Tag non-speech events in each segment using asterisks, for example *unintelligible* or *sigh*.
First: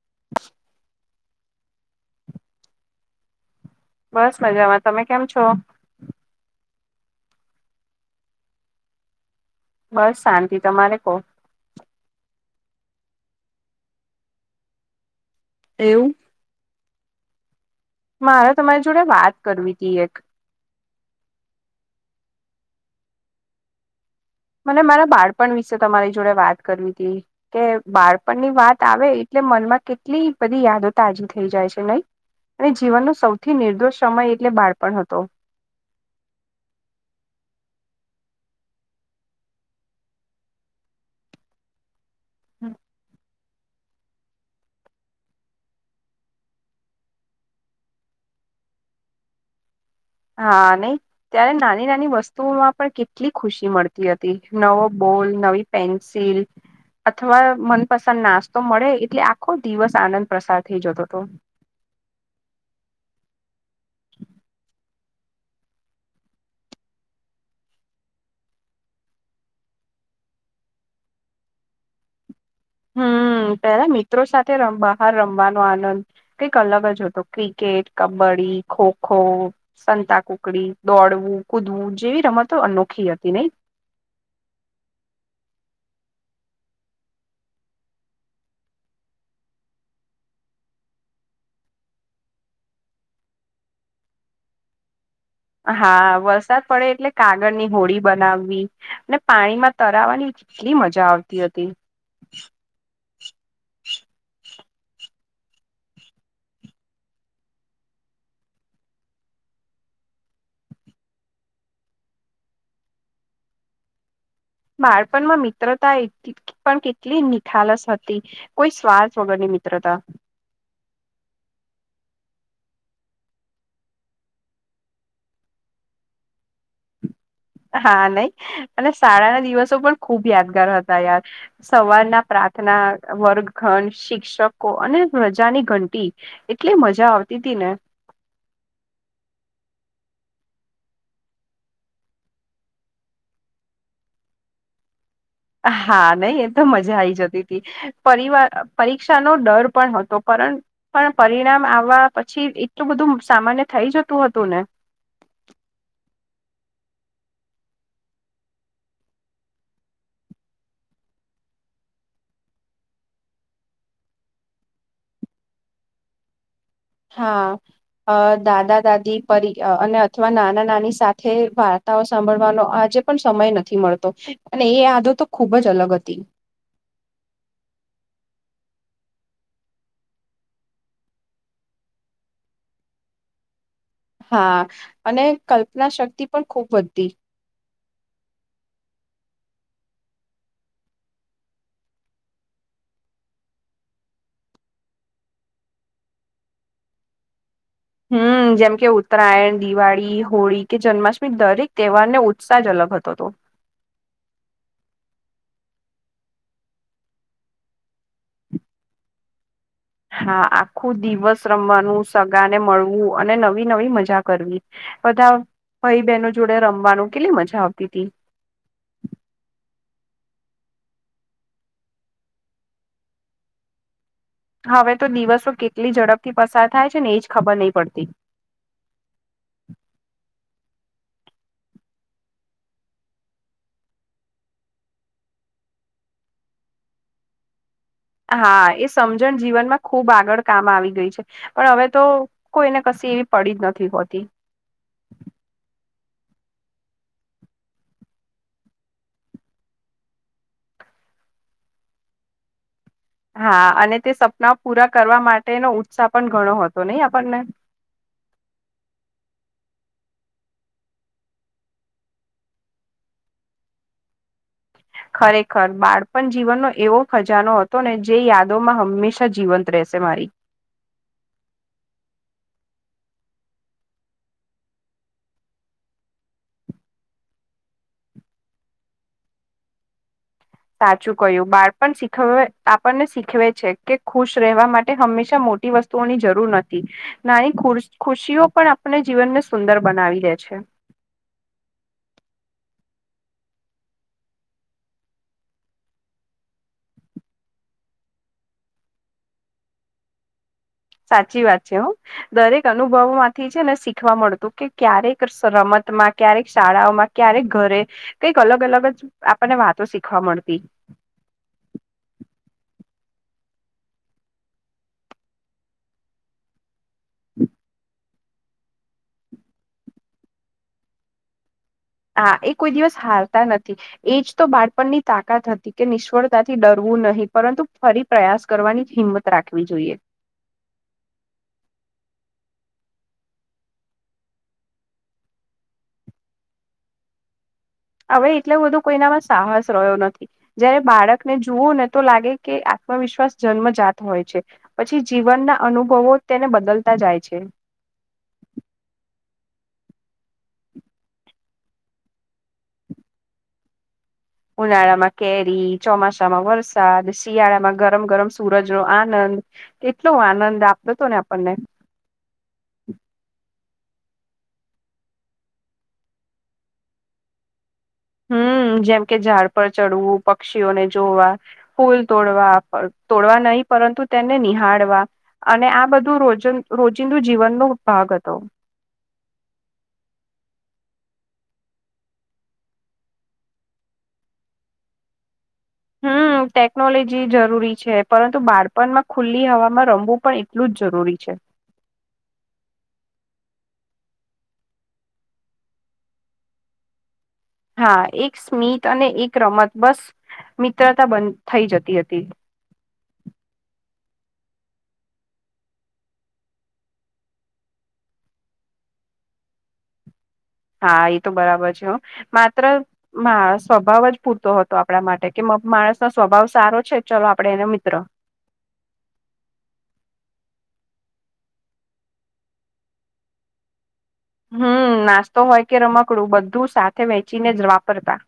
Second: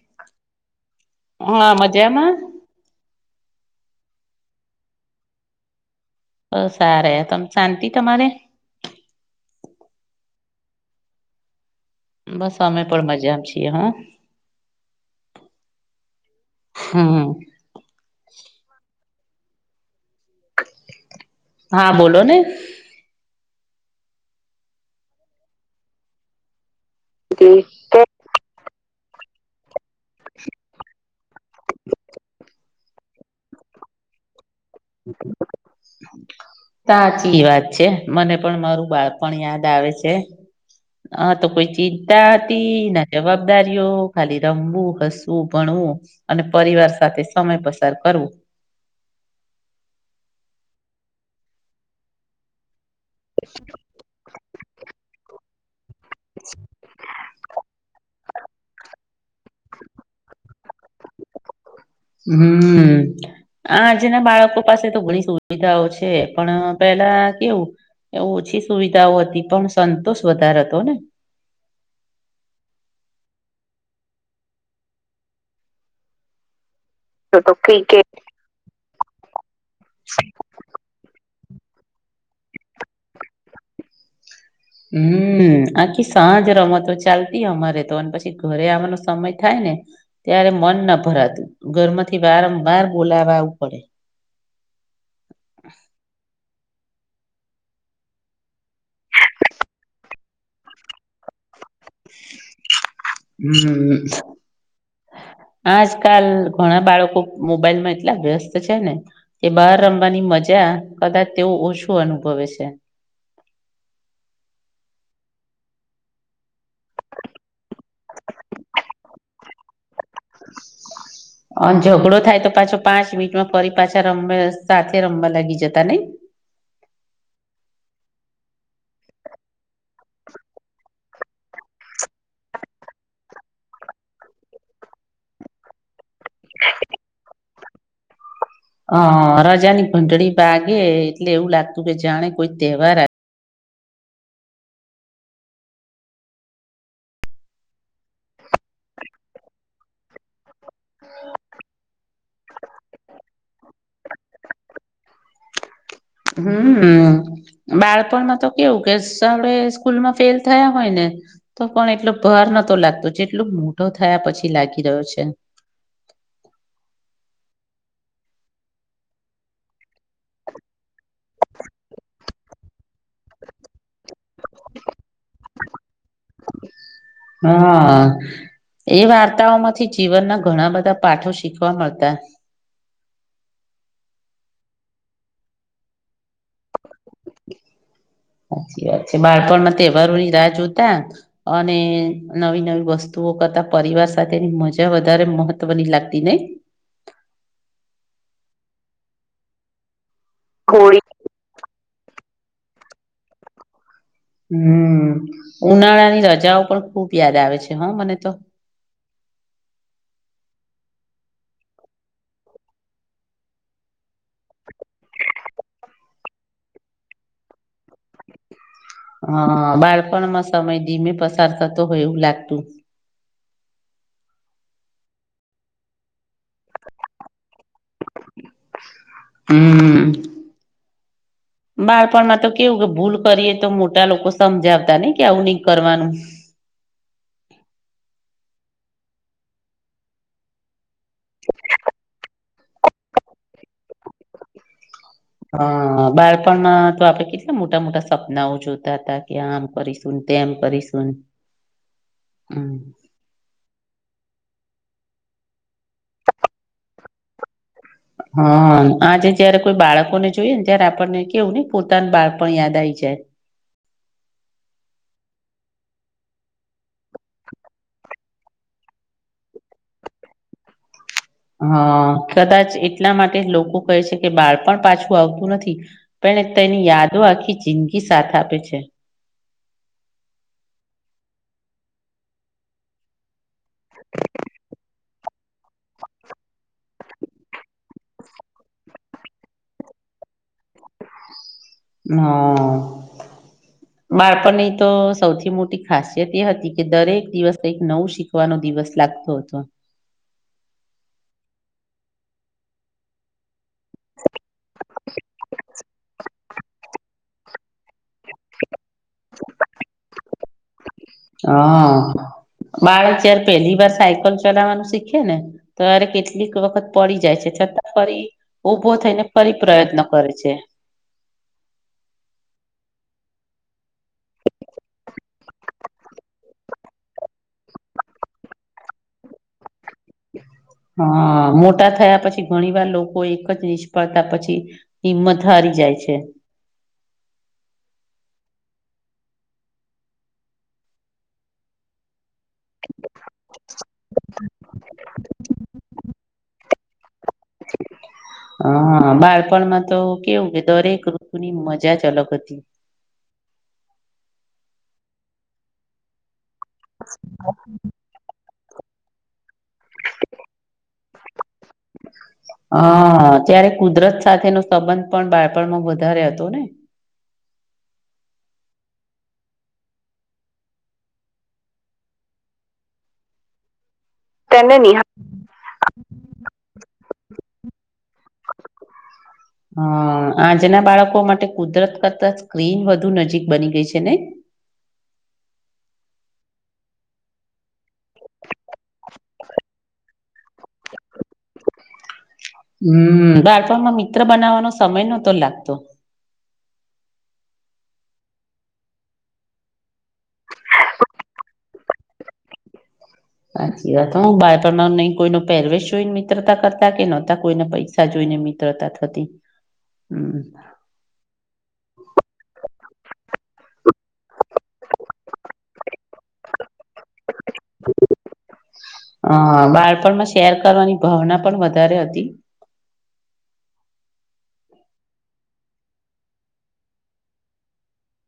*inaudible* *unintelligible* માં મજામાં બસ મજામાં તમે કેમ છો? બવ સારે તમ શાંતિ તમારે? બસ શાંતિ તમારે કોહ બસ અમે પણ મજામ છીએ હો, એવું હમ્મ, મારે તમારી જોડે વાત કરવી હતી, એક હા બોલો ને, મને મારા બાળપણ વિશે તમારી જોડે વાત કરવી હતી, કે બાળપણની વાત આવે એટલે મનમાં કેટલી બધી યાદો તાજી થઈ જાય છે નહી, અને જીવનનો સૌથી નિર્દોષ સમય એટલે બાળ *inaudible* સાચી વાત છે, મને પણ મારું બાળ પણ યાદ આવે છે. *unintelligible* તો કોઈ ચિંતા હતી ના જવાબ દારીઓ ખાલી રમવું હસવું ભણવું અને પરિવાર સાથે સમય પસાર કરવું. હા નય ત્યારે નાની નાની વસ્તુઓમાં પણ કેટ કેટલી ખુશી મળતી હતી, નવો બોલ નવી પેન્સિલ અથવા મનપસંદ નાસ તો મળે એટલે આખો દિવસ આનંદ પ્રસાર થઈ જતો હતો. હમ્મ આજના બાળકો પાસે તો ઘણી સુવિધાઓ છે, પણ પેલા કેવું એ ઓછી સુવિધાઓ હતી, પણ સંતોષ વધારે હતો ને હમ્મ, પેલા મિત્રો સાથે બહાર રમવાનો આનંદ કંઈક અલગ જ હતો. તો ક્રિકેટ કબડ્ડી ખોખો સંતા કુકડી દોડવું કૂદવું જેવી રમતો અનોખી હતી, નઈ હમ્મ, આખી સાંજ રમતો ચાલતી અમારે તો અને પછી ઘરે આવવાનો સમય થાય ને ત્યારે મન ન ભરાતું ઘરમાંથી વારંવાર બોલાવા આવું પડે. હા, વરસાદ પડે એટલે કાગળની હોડી બનાવવી, અને પાણીમાં તરાવાની કેટલી મજા આવતી હતી, હમ્મ આજકાલ ઘણા બાળકો મોબાઈલમાં એટલા વ્યસ્ત છે ને, કે બહાર રમવાની મજા કદાચ તેવું ઓછું અનુભવે છે. બાળપણમાં મિત્રતા એ પણ કેટલી નિખાલસ હતી, કોઈ સ્વાર્થ વગર ની મિત્રતા. *inaudible* અન ઝઘડો થાય તો પાછો પાંચ મિનિટમાં ફરી પાછા રમ સાથે રમવા લાગી જતા નઈ. હા નહી અને શાળાના દિવસો પણ ખુબ યાદગાર હતા યાર સવારના પ્રાર્થના વર્ગ ઘણ શિક્ષકો અને પ્રજાની ઘંટી એટલી મજા આવતી તી ને. હ રજાની ઘંટડી વાગે એટલે એવું લાગતું કે જાણે કોઈ તહેવાર આવ્યો હા નહ એ તો મજા આઈ જતી હતી. પરિવાર પરીક્ષાનો ડર પણ હતો પરંતુ પણ પરિણામ આવવા પછી એટલું બધું સામાન્ય થઇ જતું હતું ને હમ બાળપણમાં તો કેવું કેે સામે સ્કૂલમાં ફેલ થયા હોય ને તો પણ એટલો ભાર નતો લાગતો જેટલું મોટો થયા પછી લાગી રહ્યો છે. હા દાદા દાદી પરી અને અથવા નાના નાની સાથે વાત તો સાંભળવાનો આજે પણ સમય નથી મળતો, અને એ યાદો તો ખુબ જ અલગ હતી. હા એ વાર્તાઓ માંથી જીવનના ઘણા બધા પાઠો શીખવા મળતા. હા અને કલ્પના શક્તિ પણ ખૂબ વધતી. સાચી વાત છે. બાળપણમાં તહેવારો ની રાહ જોતા અને નવી નવી વસ્તુઓ કરતા પરિવાર સાથેની મજા વધારે મહત્વની લાગતી નહીં? હમ જેમ કે ઉત્તરાયણ, દિવાળી, હોળી કે કોળી જન્માષ્ટમી દરેક તહેવારને ઉત્સાહ જ અલગ હતો. હમ ઉનાળાની રજાઓ પણ ખુબ યાદ આવે છે હા મને તો હા આખું દિવસ રમવાનું સગાને મળવું અને નવી નવી મજા કરવી. બધા ભાઈ બહેનો જોડે રમવાનું કેટલી મજા આવતી હતી. હ બાળપણમાં સમય ધીમે પસાર થતો હોય એવું લાગતું. હવે તો દિવસો કેટલી ઝડપથી પસાર થાય છે ને એજ ખબર નહી પડતી. હમ બાળપણમાં તો કેવું કે ભૂલ કરીએ તો મોટા લોકો સમજાવતા ન ઈ કે આવું નહી કરવાનું. હા એ સમજણ જીવનમાં ખુબ આગળ કામ આવી ગઈ. પણ હવે તો કોઈને કશી એવી પડી જ નથી હોતી હ બાળપણના તો આપડે કેટલા મોટા મોટા સપનાઓ જોતા હતા? કે આમ કરીશને, તેમ કરીશને-, હમ હા અને તે સપના પૂરા કરવા માટેનો ઉત્સાહ પણ ઘણો હતો નહી આપણને? હા આજે જયારે કોઈ બાળકોને જોઈએ ને ત્યારે આપણને કેવું ને પોતાનું બાળપણ યાદ આવી જાય. ખરેખર બાળપણ જીવનનો એવો ખજાનો હતો ને જે યાદોમાં હંમેશા જીવંત રહેશે મારી. હ કદાચ એટલા માટે લોકો કહે છે કે બાળપણ પાછું આવતું નથી. પણ તેની યાદો આખી જિંદગી સાથ આપે છે. સાચું કય્યું બાળપ શીખ આપણને શીખવે કે ખુશ રહેવા માટે હંમેશા મોટી વસ્તુ ની જરૂર નથી નાનીુ ખુશીઓ પણ આપને જીવનને સુંદર બનાવી લે છે. હા બાળપણની તો સૌથી મોટી ખાસિયત એ હતી કે દરેક દિવસ નવું શીખ વા ન દિવસ લાગતો હતો. સાચી વાત છે હો. દરેક અનુભવ માંથી છે ને શીખવા મળતું કે ક્યારેક રમતમાં, ક્યારેક શાળાઓમાં ક્યારેક ઘરે કઈક અલગ-અલગ જ આપણને વાતો શીખવા મળતી. હા. બાળક જયારે પહેલી વાર સાયકલ ચલાવવાનું શીખે ને, તોરે કેટલીક વખત પડી જાય છે છતાં ફરી ઉભો થઈને ફરી પ્રયત્ન કરે છે. હા એ કોઈ દિવસ હારતા નથી. એજ તો બાળપણની તાકાત હતી કે નિષ્ફળતાથી ડરવું નહીં, પરંતુ ફરી પ્રયાસ કરવાની જ હિંમત રાખવી જોઈએ. હા મોટા થયા પછી ઘણી વાર લોકો એક જ નિષ્ફળતા પછી હિંમત હારી જાય છે. હવે એટલે બધું કોઈનામાં સાહસ રહ્યો નથી. જયારે બાળકને જુઓને તો લાગે કે આત્મવિશ્વાસ જન્મજાત હોય છે. પછી જીવનના અનુભવો તેને બદલતા જાય છે. હા. બાળપણમાં તો કેવું કે દરેક ઋતુની મજા જ અલગ હતી. ઉનાળામાં કેરી, ચોમાસા માં વરસ સાદ, શિયાળામાં ગરમ-ગરમ સૂરજ નો આનંદ, કેટલો આનંદ આપતો તો ને આપણને. હા. ત્યારે કુદરત સાથે નો સંબંધ પણ બાળપણમાં વધારે હતો ને. હમ્મ. જેમ કે ઝાડ પર ચડવું, પક્ષીઓને જોવા ફૂલ તોડવા, તોડવા નહીં પરંતુ તેને નિહાળવા, અને આ બધું રોજિ રોજિંદું જીવનનો ભાગ હતો. *inaudible* હા. આજના બાળકો માટે કુદરત કરતા સ્ક્રીન વધુ નજીક બની ગઈ છે નહીં? હા. ટેકનોલોજી જરૂરી છે, પરંતુ બાળપણમાં ખુલ્લી હવામાં રમવું પણ એટલું જ જરૂરી છે. હમ્મ. બાળપણમાં મિત્ર બનાવવાનો સમય નહોતો લાગતો. હા. એક સ્મિત અને એક રમત, બસ મિત્રતા બન થઈ જતી હતી. હાચી વાત. હું બાળપણ નહીં કોઈ નો પહેરવેશ જોઈન મિત્રતા કરતા કે નોતા કોઈને પૈસ સા જોઈને મિત્રતા થતી, હમ્મ. હા. ઈ તો બરાબર છે હો. માત્ર માણ સ્વભાવ જ પૂરતો હતો આપણા માટે કે માણસ નો સ્વભાવ સારો છે ચલો આપડે એને મિત્ર. હ બાળપણમાં શેર કરવાની ભાવના પણ વધારે હતી. હમ નાસ્તો હોય કે રમકડું બધું સાથે વેચીને જ વાપરતા.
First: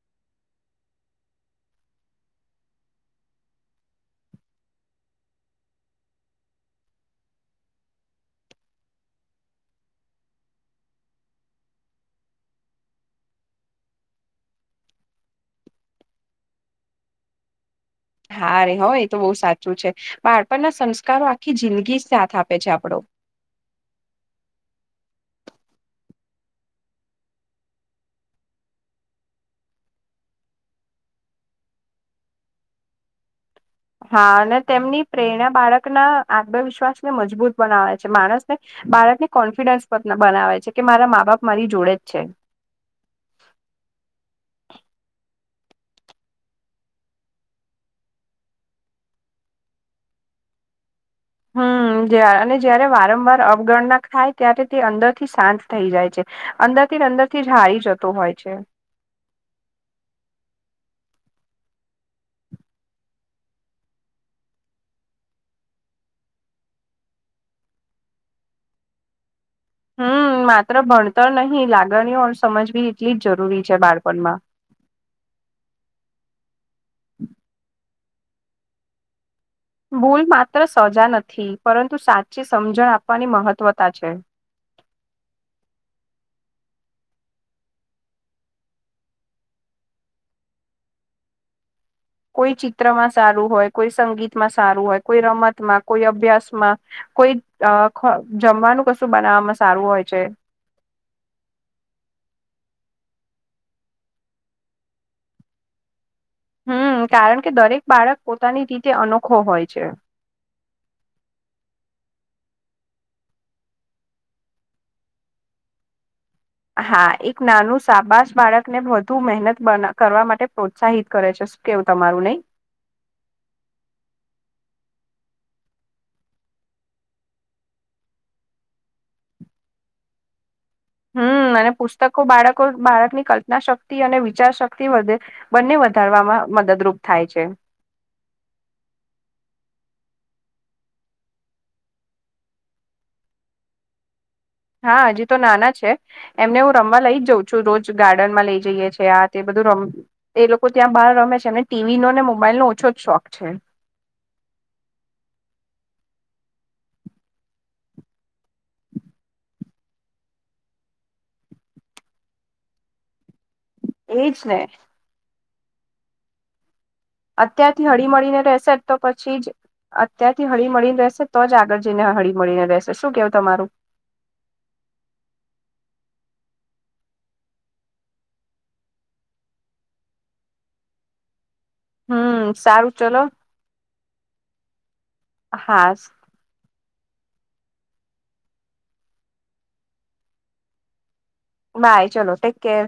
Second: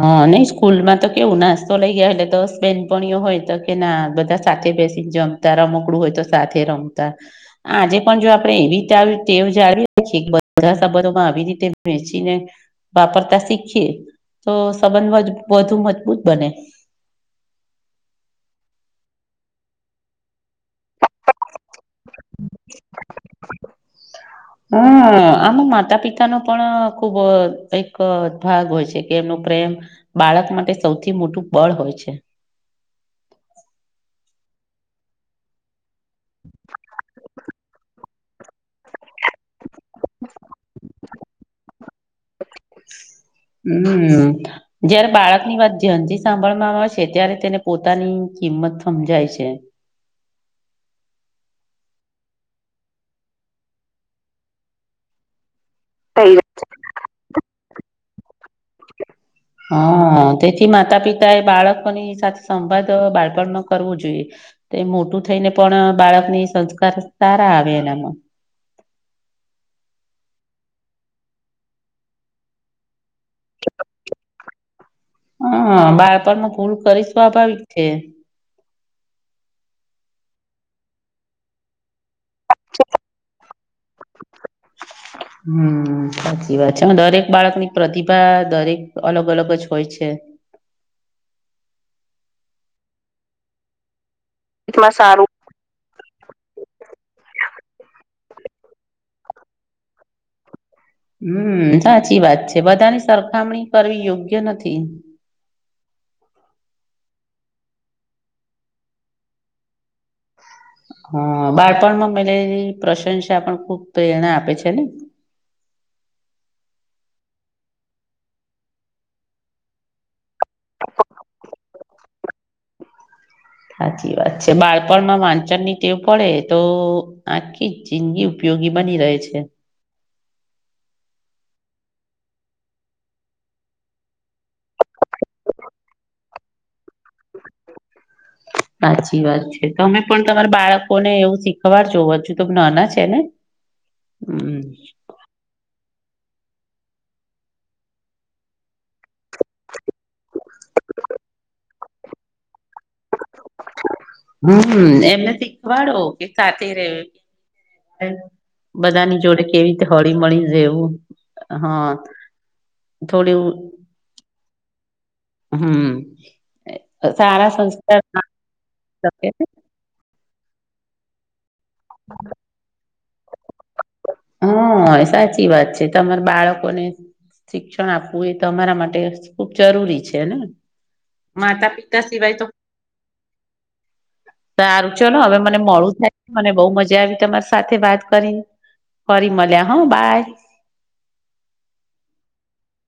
હ નહ સ્કૂલ માં તો કેવું નાસ્તો લઈ ગયા એટલે દસ બેનપણઓ હોય તો કે ના બધા સાથે બેસીને જમતા રમકડું હોય તો સાથે રમતા. આજે પણ જો આપણે એવી રીતે ટેવ જાળવી રા છીએ બધા સંબંધોમાં આવી રીતે વેચીને વાપરતા શીખીએ તો સંબંધ વધુ મજબૂત બને. હા રે હોય તો બહુ સાચું છે બાળપણના સંસ્કારો આખી જિંદગી જ સાથ આપે છે આપડો. *inaudible* હમ આમ માતા પિતા નો પણ ખુબ એક ભાગ હોય છે કે એમનું પ્રેમ બાળક માટે સૌથી મોટું બળ હોય છે. હા અને તેમની પ્રેરણા બાળક ના આત્મવિશ્વાસને મજબૂત બનાવે છે. માણસ ને બાળકને કોન્ફિડન્સ બનાવે છે કે મારા મા બાપ મારી જોડે જ છે. હમ. જયારે બાળકની વાત જ્યાનથી સાંભળવામાં આવે છે ત્યારે તેને પોતાની કિંમત સમજાય છે. હમ જ અને જયારે વારંવાર અવગણના થાય ત્યારે તે અંદર થી શાંત થઈ જાય છે, અંદર થી અંદર થી જ હારી જતો હોય છે. હમ તેથી માતા પિતા એ બાળકોની સાથે સંવાદ બાળપણ ન કરવું જોઈએ. તે મોટું થઈ ને પણ બાળકની સંસ્કાર સારા આવે એનામાં. હમ માત્ર ભણતર નહી લાગણીઓ સમજવી એટલી જ જરૂરી છે બાળપણમાં. હમ બાળપણ ન ભૂલ કરી સ્વાભાવિક છે. ભૂલ માત્ર સજા નથી પરંતુ સાચી સમજણ આપવાની મહત્વતા છે. હમ સાચી વાત છે દરેક બાળક ની પ્રતિભા દરેક અલગ અલગ જ હોય છે. કોઈ ચિત્રમાં સારું હોય કોઈ સંગીતમાં સારું હોય કોઈ રમતમાં કોઈ અભ્યાસમાં કોઈ જમવાનું કશું બનાવવામાં સારું હોય છે. હમ્મ સાચી વાત છે. બધાની સરખામણી કરવી યોગ્ય નથી. હમ્મ. કારણ કે દરેક બાળક પોતાની રીતે અનોખો હોય છે. હા. બાળપણમાં *unintelligible* પ્રશંસા પણ ખુબ પ્રેરણા આપે છે ને. હા એક નાનું શબાસ બાળક ને વધુ મહેનત કરવા માટે પ્રોત્સાહિત કરે છે. કેવું તમારું નહી. સાચી વાત છે, બાળપણમાં વાંચન ની ટેવું પડે તો આખી જ જિંદગી ઉપયોગી બની રહે છે. હમ અને પુસ્તકો બાળકો બાળકની કલ્પના શક્તિ અને વિચાર શક્તિ વધે. બંને વધારવામાં મદદરૂપ થાય છે. સાચી વાત છે તો અમે પણ તમારા બાળકો ને એવું શીખવાડ જોવા છું તો નાના છે ને. હમ્મ હા હજી તો નાના છે. એમને હું રમવા લઈ જ જાઉં છું રોજ ગાર્ડન માં લઈ જઈએ છ છે, આ તે બધું રમ. એ લોકો ત્યાં બહાર રમે છે એમને ટીવી નો ને મોબાઈલ નો ઓછો જ શોખ છે. હ એમ નથી દ ખવાડો કે સાથે ર બધાની જોડે કેવી રીતે હળી મળી જેવું હા. થોડ. એજ ને. હમ્મ અત્યારથી હળી મળીને રહેશે જ તો શકે પછી જ. અત્યારથી હળી મળીને રહેશે તો જ આગળ જઈને હળી મળીને રહેશે શું કેવું તમારુ હા સાચી વાત છે તમારા બાળકોને શિક્ષણ આપવું એ તો અરા માટે ખુબ જરૂરી છેને માતા પિતા સિવાય તો હમ સારું ચલો તારું ચ હવે મને મળું હા થાય. મને બહુ મજા આવી તમારી સાથે વાત કરી ફરી મળલ્યા હા બાય. બાય ચલો ટેક કેર